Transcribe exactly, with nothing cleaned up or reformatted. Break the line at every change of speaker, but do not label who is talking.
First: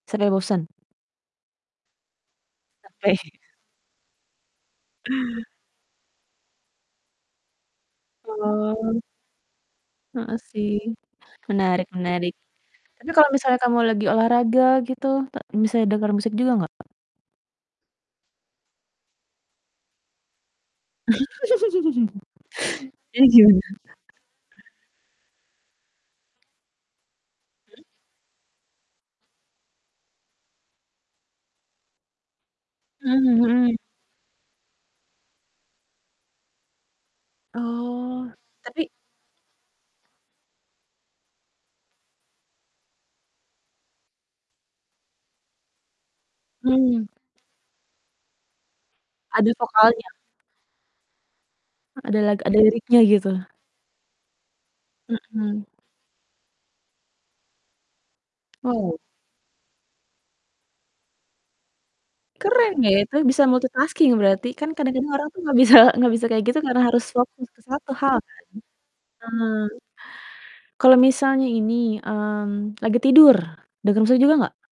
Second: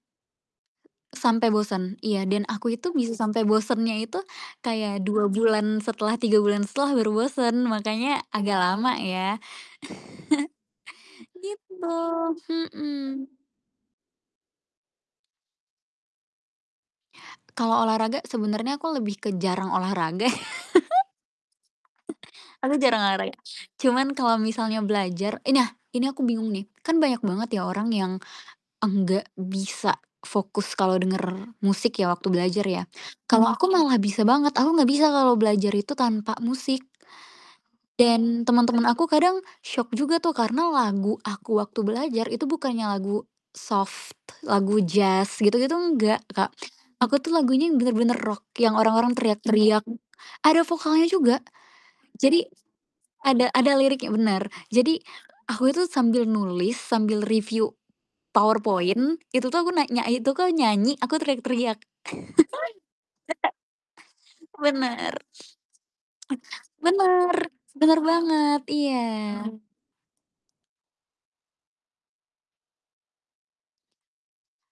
Sampe bosan?
Sampe bosen? Iya dan aku itu bisa
Oke.
sampe bosennya itu kayak dua bulan setelah, tiga bulan setelah baru bosen makanya agak lama
Oh.
ya.
Heeh, sih.
Gitu,
Menarik menarik, tapi kalau
mhm.
misalnya kamu lagi olahraga gitu, ta bisa denger musik juga nggak?
Kalau olahraga sebenernya aku lebih ke jarang olahraga. Aku jarang
Iya
olahraga
juga.
cuman kalau misalnya belajar i nah ini aku bingung nih, kan banyak banget ya
Mmm.
orang yang enggak bisa fokus kalau denger musik ya waktu belajar ya.
Mmm,
Kalau aku
mhm.
malah bisa banget, aku gak bisa kalau belajar itu tanpa musik.
Oh,
Dan
tapi
teman-teman aku kadang syok juga tuh karena lagu aku waktu belajar itu bukannya lagu soft, lagu jazz gitu-gitu enggak Kak.
Mmm.
Aku tuh lagunya bener-bener rock, yang orang-orang
Ada
teriak-teriak,
vokalnya?
ada vokalnya juga.
Ada lag
Jadi
ada liriknya gitu?
ada ada liriknya bener, jadi
Mhm.
aku itu sambil nulis, sambil review Power
Wow.
Point itu tuh aku nak nyai itu aku nyanyi, aku teriak-teriak.
Keren ya itu, bisa multitasking berarti, kan kadang-kadang
Bener.
orang tuh nggak bisa nggak bisa kayak gitu karena harus
Bener,
fokus ke satu
bener
hal kan.
banget, iya.
Eee, kalau misalnya ini, mmm, lagi tidur, dengar musik juga gak?